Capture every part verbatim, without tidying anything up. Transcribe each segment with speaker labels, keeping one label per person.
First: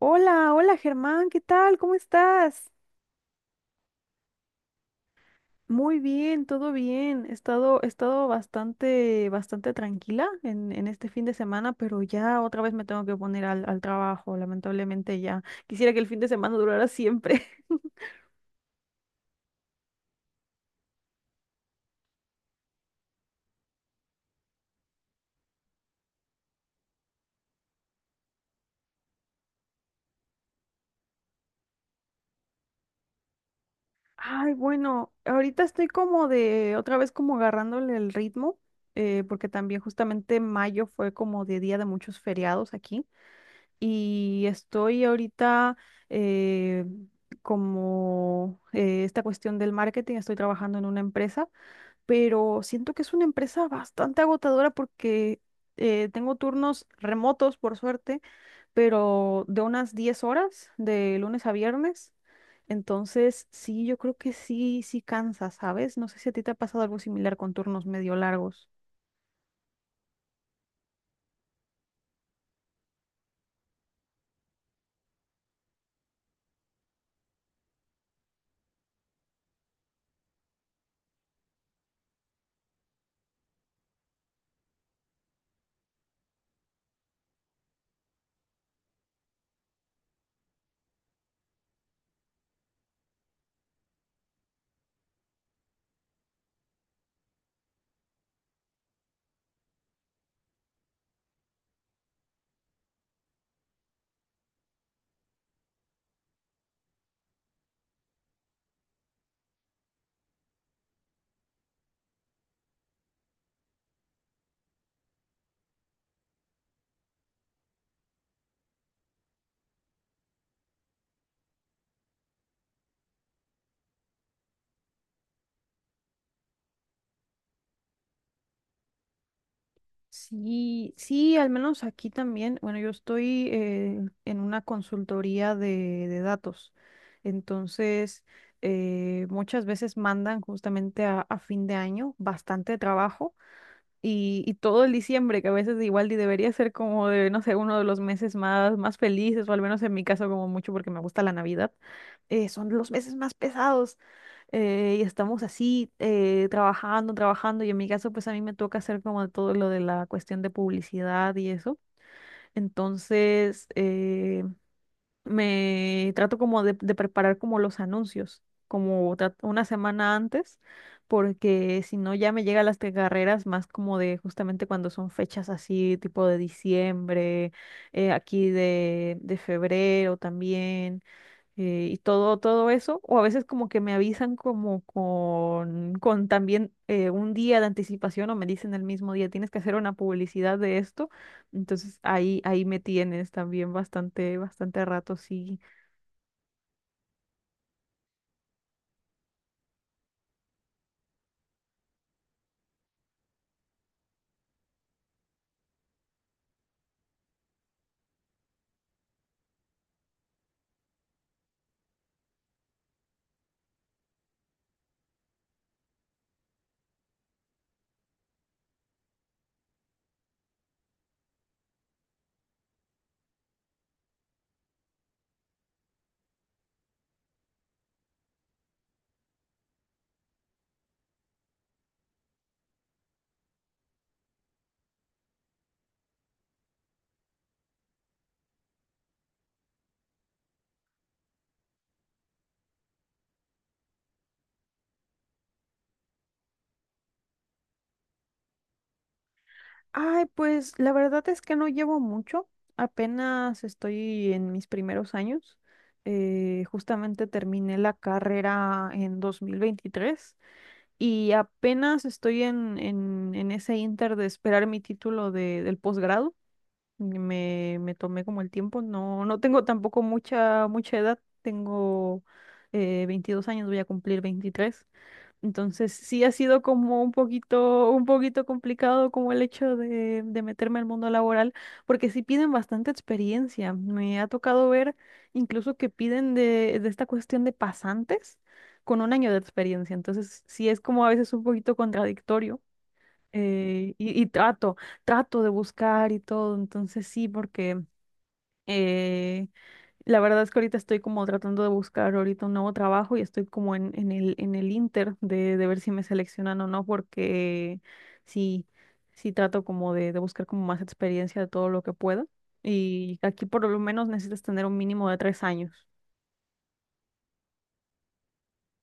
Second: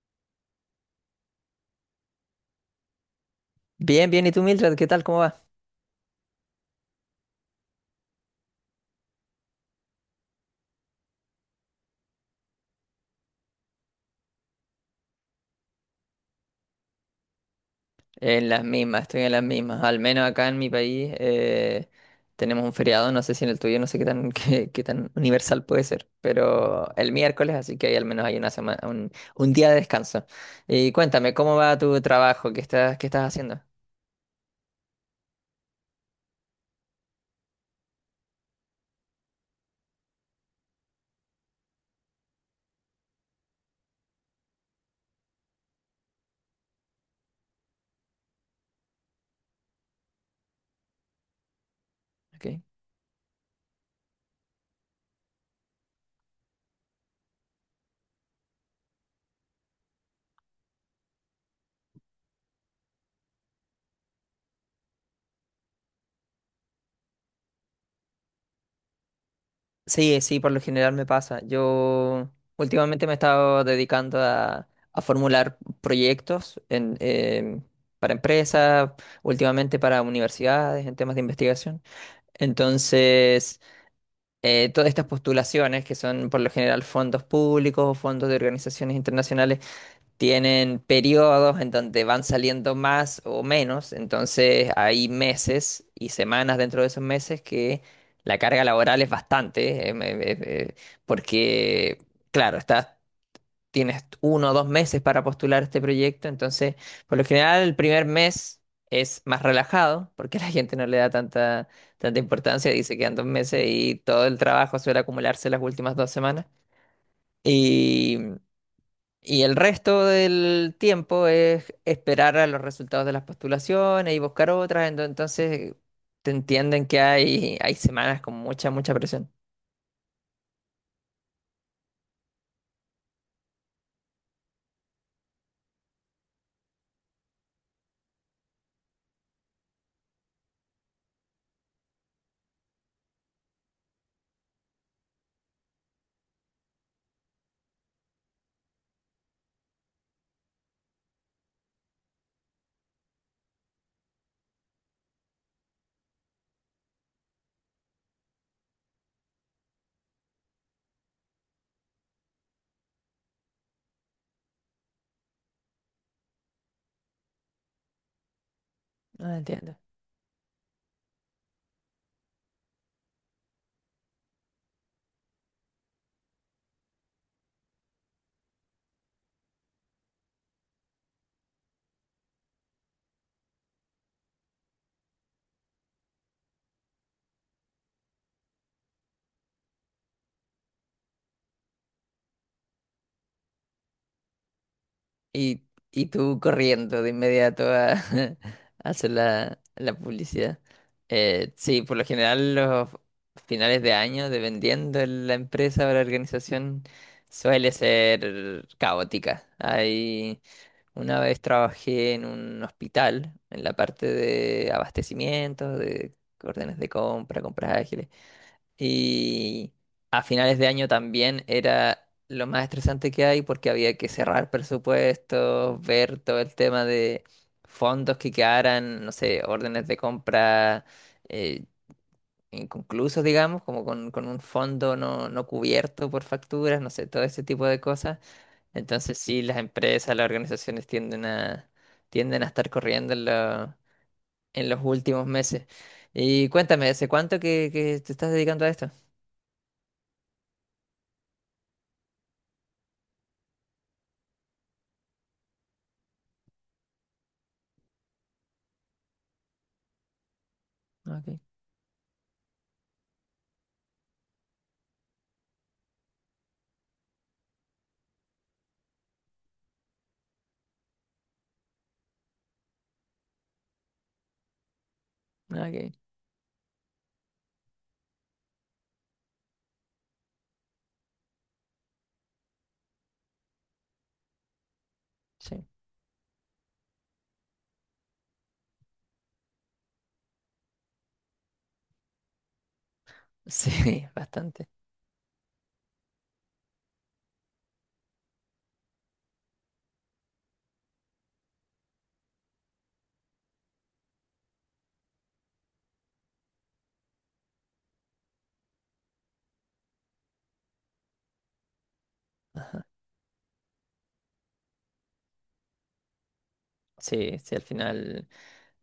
Speaker 1: Hola, hola Germán, ¿qué tal? ¿Cómo estás?
Speaker 2: Bien, bien. ¿Y tú, Mildred? ¿Qué tal? ¿Cómo va?
Speaker 1: Muy bien, todo bien. He estado, he estado bastante, bastante tranquila en, en este fin de semana, pero ya otra vez me tengo que poner al, al trabajo, lamentablemente ya. Quisiera que el fin de semana durara siempre.
Speaker 2: En las mismas, estoy en las mismas. Al menos acá en mi país eh, tenemos un feriado, no sé si en el tuyo, no sé qué tan, qué, qué tan universal puede ser, pero el miércoles, así que ahí al menos hay una semana, un, un día de descanso. Y cuéntame, ¿cómo va tu trabajo? ¿Qué estás, qué estás haciendo?
Speaker 1: Ay, bueno, ahorita estoy como de, otra vez como agarrándole el ritmo, eh, porque también justamente mayo fue como de día de muchos feriados aquí. Y estoy ahorita eh, como eh, esta cuestión del marketing, estoy trabajando en una empresa,
Speaker 2: Ok.
Speaker 1: pero siento que es una empresa bastante agotadora porque eh, tengo turnos remotos, por suerte, pero de unas diez horas, de lunes a viernes. Entonces, sí, yo creo que sí, sí cansa, ¿sabes? No sé si a ti te ha pasado algo similar con turnos medio largos.
Speaker 2: Sí, sí, por lo general me pasa. Yo últimamente me he estado dedicando a, a formular proyectos en, em, para empresas, últimamente para universidades, en temas de investigación. Entonces, eh, todas estas postulaciones, que son por lo general fondos públicos, o fondos de organizaciones internacionales, tienen periodos en donde van saliendo más o menos, entonces hay meses y semanas dentro de esos meses que la carga laboral es bastante, em, em, em, eh, porque, claro, estás, tienes uno o dos meses para postular este proyecto, entonces, por lo general, el primer mes es más relajado, porque la gente no le da tanta, tanta importancia, dice que quedan dos meses y todo el trabajo suele acumularse las últimas dos semanas. Y el resto del tiempo es esperar a los resultados de las postulaciones y buscar otras. ento- Entonces te entienden que hay, hay semanas con mucha, mucha presión.
Speaker 1: Sí, sí, al menos aquí también. Bueno, yo estoy eh, en una consultoría de, de datos. Entonces, eh, muchas veces mandan justamente a, a fin de año bastante trabajo y, y todo el diciembre, que a veces igual y debería ser como de, no sé, uno de los meses más, más felices, o al menos en mi caso como mucho porque me gusta la Navidad, eh, son los meses más pesados. Eh, y estamos así, eh, trabajando, trabajando, y en mi caso, pues a mí me toca hacer como todo lo de la cuestión de publicidad y eso. Entonces, eh, me trato como de, de preparar como los anuncios, como
Speaker 2: No
Speaker 1: tra- una
Speaker 2: entiendo.
Speaker 1: semana antes, porque si no ya me llegan las que- carreras más como de justamente cuando son fechas así, tipo de diciembre, eh, aquí de, de febrero también eh, y todo, todo eso, o a veces como que me avisan como con, con también eh, un día de anticipación o me dicen el mismo día, tienes que hacer una publicidad de esto, entonces ahí, ahí me tienes también bastante, bastante rato, sí.
Speaker 2: Y, y tú corriendo de inmediato a, a hacer la, la publicidad. Eh, sí, por lo general los finales de año, dependiendo de la empresa o la organización, suele ser caótica. Hay. Una vez trabajé en un hospital, en la parte de abastecimientos, de órdenes de compra, compras ágiles. Y a finales de año también era lo más estresante que hay porque había que cerrar presupuestos, ver todo el tema de fondos que quedaran, no sé, órdenes de compra eh, inconclusos, digamos, como con, con un fondo no, no cubierto por facturas, no sé, todo ese tipo de cosas. Entonces sí, las empresas, las organizaciones tienden a, tienden a estar corriendo en, lo- en los últimos meses. Y cuéntame, ¿hace cuánto que, que te estás dedicando a esto?
Speaker 1: Ay, pues la verdad es que no llevo mucho, apenas estoy en mis primeros años, eh, justamente terminé la carrera en dos mil veintitrés.
Speaker 2: Ok,
Speaker 1: Y apenas estoy en, en, en ese inter de esperar mi título de, del posgrado. Me, me tomé como el tiempo. No, no tengo tampoco mucha, mucha edad. Tengo eh, veintidós años, voy a cumplir veintitrés. Entonces
Speaker 2: ok,
Speaker 1: sí ha sido como un poquito, un poquito complicado como el hecho de, de meterme al mundo laboral, porque sí piden bastante experiencia. Me ha tocado ver
Speaker 2: sí.
Speaker 1: incluso que piden de, de esta cuestión de pasantes con un año de experiencia. Entonces sí es como a veces un poquito contradictorio. Eh,
Speaker 2: Sí,
Speaker 1: y, y
Speaker 2: bastante.
Speaker 1: trato, trato de buscar y todo. Entonces sí, porque eh, la verdad es que ahorita estoy como tratando de buscar ahorita un nuevo trabajo y estoy como en, en el, en el inter de, de ver si me seleccionan o no, porque sí, sí trato como de, de buscar como más experiencia de todo lo que pueda. Y aquí por lo menos necesitas tener un mínimo de tres años.
Speaker 2: Sí, sí, al final,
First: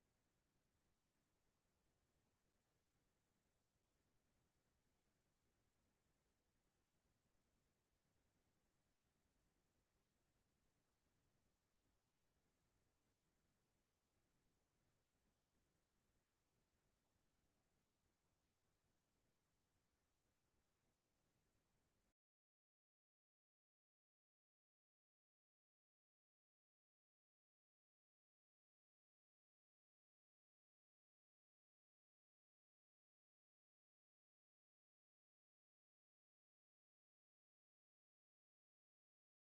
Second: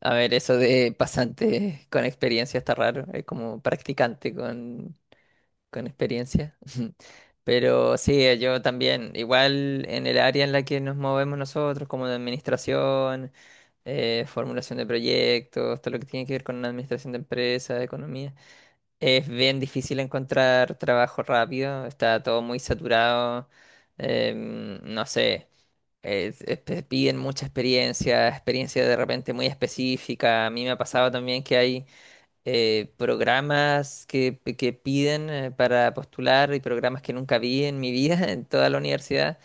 Speaker 2: a ver, eso de pasante con experiencia está raro, es como practicante con, con experiencia. Pero sí, eh, yo también, igual en el área en la que nos movemos nosotros, como de administración, eh, formulación de proyectos, todo lo que tiene que ver con la administración de empresas, economía, es bien difícil encontrar trabajo rápido, está todo muy saturado, em, no sé. Es- es- pe- piden mucha experiencia, experiencia de repente muy específica. A mí me ha pasado también que hay eh, programas que, que piden eh, para postular y programas que nunca vi en mi vida, en toda la universidad.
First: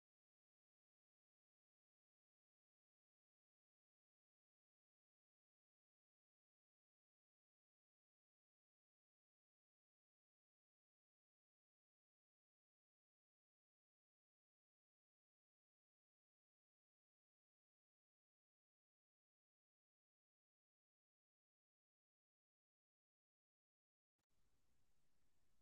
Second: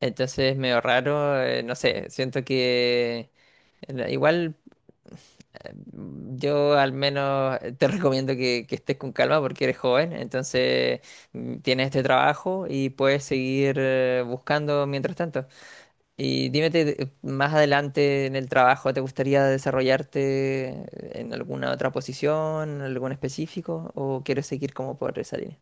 Speaker 2: Entonces, medio raro, eh, no sé, siento que eh, igual eh, yo al menos eh, te recomiendo que, que estés con calma porque eres joven, entonces mm, tienes este trabajo y puedes seguir eh, buscando mientras tanto. Y dime, te- eh, más adelante en el trabajo, ¿te gustaría desarrollarte en alguna otra posición, en algún específico, o quieres seguir como por esa línea?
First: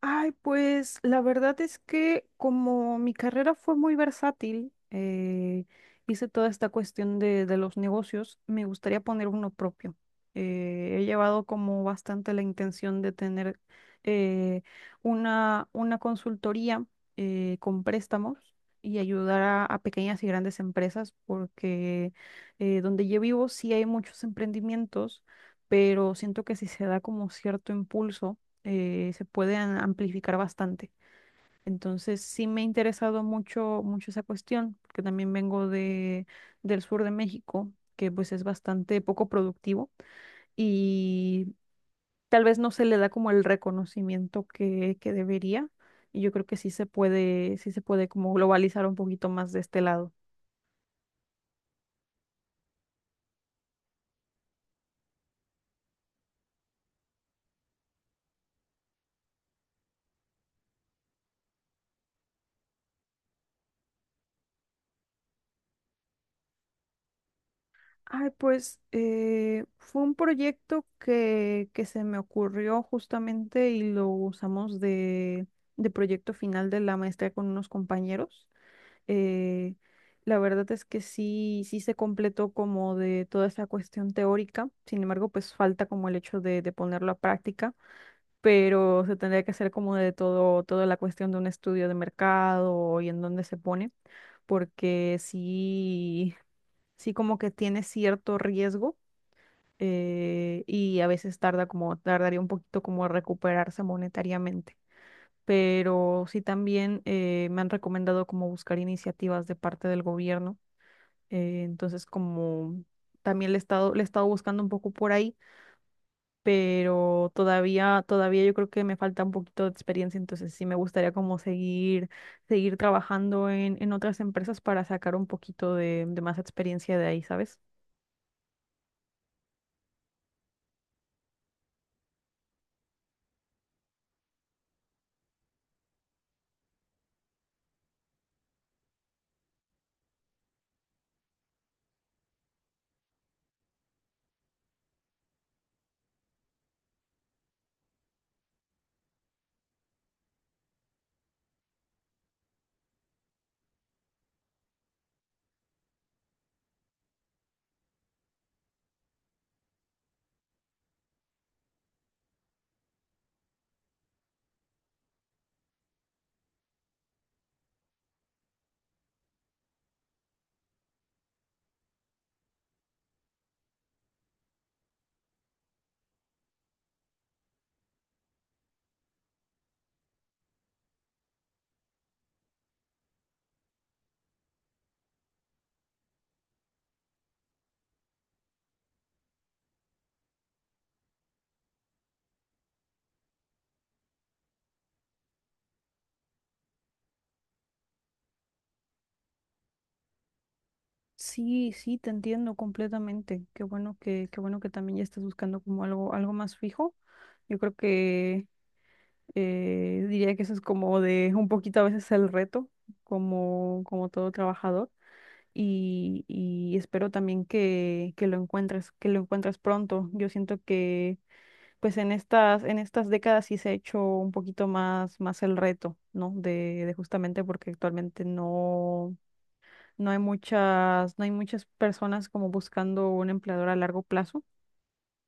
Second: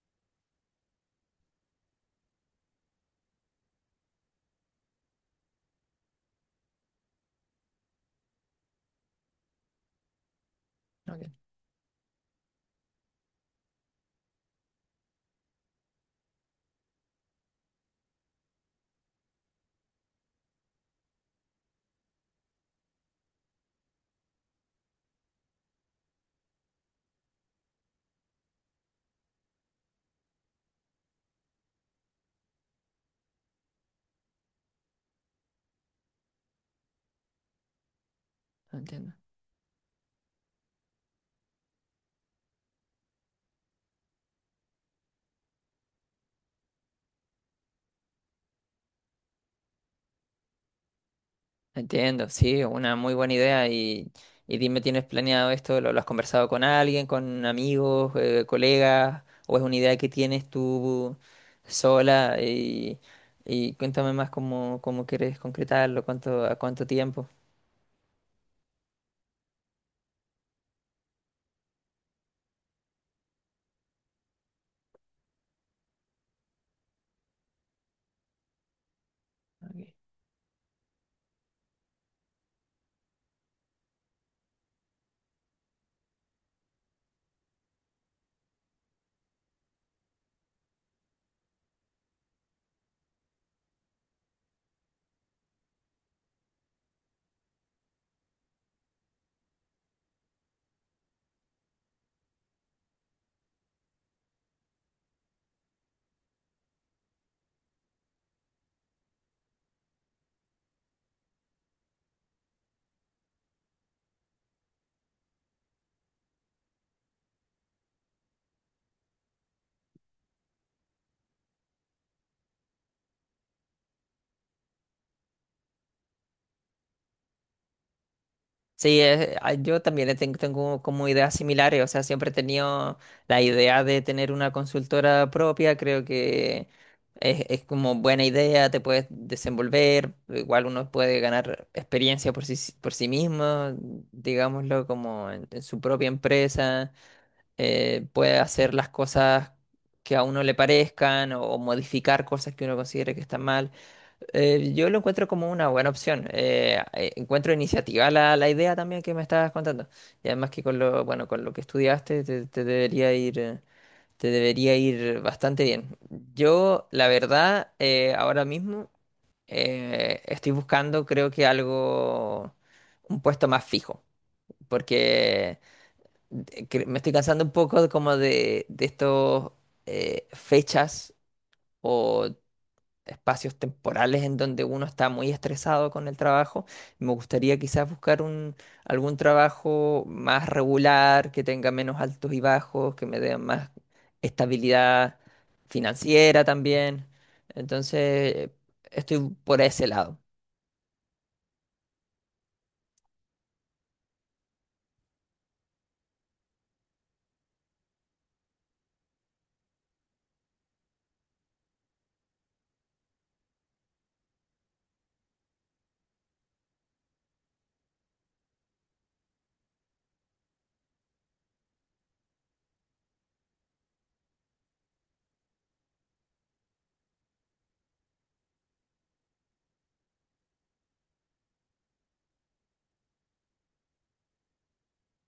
Speaker 1: Ay, pues la verdad es que como mi carrera fue muy versátil, eh, hice toda esta cuestión de, de los negocios, me gustaría poner uno propio. Eh, he
Speaker 2: Ok,
Speaker 1: llevado como bastante la intención de tener eh, una, una consultoría eh, con préstamos y ayudar a, a pequeñas y grandes empresas porque eh, donde yo vivo sí hay muchos emprendimientos, pero siento que si se da como cierto impulso eh, se pueden amplificar bastante. Entonces, sí me ha interesado mucho, mucho esa cuestión, porque también vengo de, del sur de México, que pues es bastante
Speaker 2: entiendo.
Speaker 1: poco productivo y tal vez no se le da como el reconocimiento que, que debería. Y yo creo que sí se puede, sí se puede como globalizar un poquito más de este lado.
Speaker 2: Entiendo, sí, una muy buena idea. Y, y dime, ¿tienes planeado esto? ¿Lo, lo has conversado con alguien, con amigos, eh, colegas? ¿O es una idea que tienes tú sola? Y, y cuéntame más cómo, cómo quieres concretarlo, cuánto, a cuánto tiempo.
Speaker 1: Ay, pues eh, fue un proyecto que, que se me ocurrió justamente y lo usamos de, de proyecto final de la maestría con unos compañeros. Eh, la verdad es que sí, sí se completó como de toda esa cuestión teórica, sin embargo, pues falta como el hecho de, de ponerlo a práctica, pero se tendría que hacer como de todo, toda la cuestión de un estudio de mercado y en dónde se pone, porque sí, sí como que tiene cierto riesgo eh, y a veces tarda como, tardaría un poquito como recuperarse monetariamente. Pero sí también eh, me han recomendado como buscar iniciativas de parte del gobierno. Eh, entonces como también le he estado, le he estado buscando un poco por ahí, pero todavía, todavía yo creo que me falta un poquito de experiencia. Entonces sí me gustaría como seguir, seguir trabajando en, en otras empresas para sacar un poquito de, de más experiencia de ahí, ¿sabes?
Speaker 2: Sí, es- ah, yo también he ten- tengo como ideas similares, o sea, siempre he tenido la idea de tener una consultora propia, creo que es, es como buena idea, te puedes desenvolver, igual uno puede ganar experiencia por sí, por sí mismo, digámoslo, como en, en su propia empresa, eh, puede hacer las cosas que a uno le parezcan o, o modificar cosas que uno considere que están mal. Eh, yo lo encuentro como una buena opción. Eh, eh, encuentro iniciativa la, la idea también que me estabas contando. Y además que con lo, bueno, con lo que estudiaste te, te debería ir, eh, te debería ir bastante bien. Yo, la verdad, eh, ahora mismo eh, estoy buscando, creo que algo, un puesto más fijo. Porque de- que me estoy cansando un poco de como de, de estos eh, fechas o espacios temporales en donde uno está muy estresado con el trabajo. Me gustaría quizás buscar un, algún trabajo más regular, que tenga menos altos y bajos, que me dé más estabilidad financiera también. Entonces, estoy por ese lado.
Speaker 1: Sí, sí, te entiendo completamente. Qué bueno que, qué bueno que también ya estás buscando como algo, algo más fijo. Yo creo que eh, diría que eso es como de un poquito a veces el reto, como, como todo trabajador. Y, y espero también que, que lo encuentres, que lo encuentres pronto. Yo siento que pues en estas, en estas décadas sí se ha hecho un poquito más, más el reto, ¿no? De, de justamente porque actualmente no. No hay muchas, no hay muchas personas como buscando un empleador a largo plazo.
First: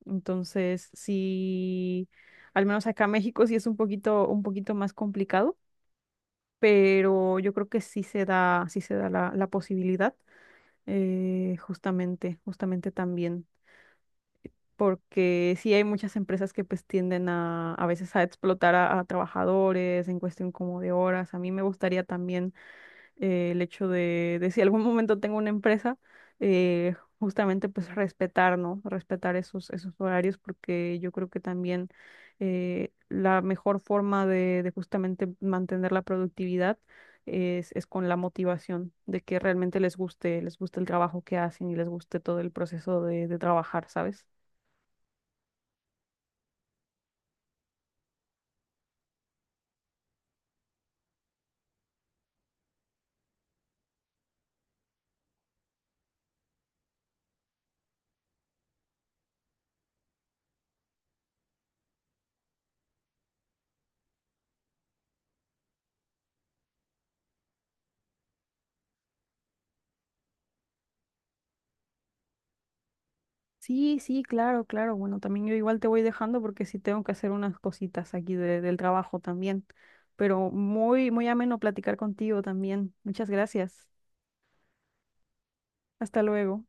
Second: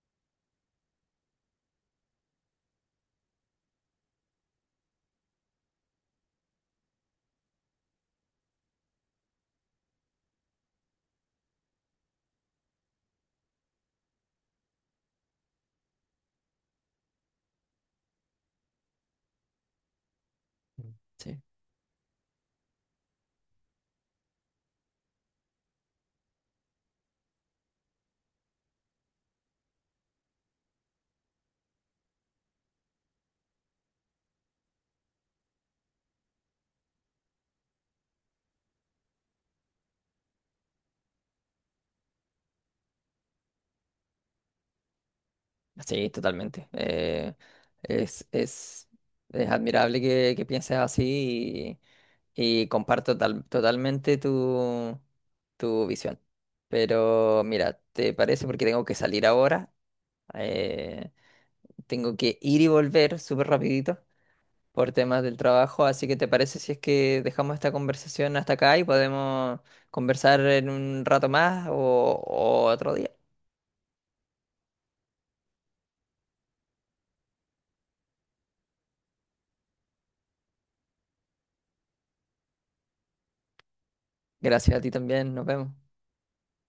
Speaker 1: Entonces, sí, al menos acá en México sí es un poquito, un poquito más complicado, pero yo creo que sí se da, sí se da la, la posibilidad, eh, justamente, justamente también. Porque sí hay muchas empresas que pues tienden a, a veces a explotar a, a trabajadores en cuestión como de horas. A
Speaker 2: Sí.
Speaker 1: mí me gustaría también eh, el hecho de, de si algún momento tengo una empresa, eh, justamente pues respetar, ¿no? Respetar esos, esos horarios porque yo creo que también eh, la mejor forma de, de justamente mantener la productividad es, es con la motivación de que realmente les guste, les guste el trabajo que hacen y les guste todo el proceso de, de trabajar, ¿sabes?
Speaker 2: Sí, totalmente. Eh, es, es, es admirable que, que pienses así y, y comparto tal- totalmente tu, tu visión. Pero mira, ¿te parece? Porque tengo que salir ahora. eh, Tengo que ir y volver súper rapidito por temas del trabajo. Así que ¿te parece si es que dejamos esta conversación hasta acá y podemos conversar en un rato más o o otro día?
Speaker 1: Sí, sí, claro, claro. Bueno, también yo igual te voy dejando porque sí tengo que hacer unas cositas aquí de- del trabajo también. Pero muy, muy ameno platicar contigo también. Muchas gracias.
Speaker 2: Gracias a ti también. Nos vemos.
Speaker 1: Hasta luego.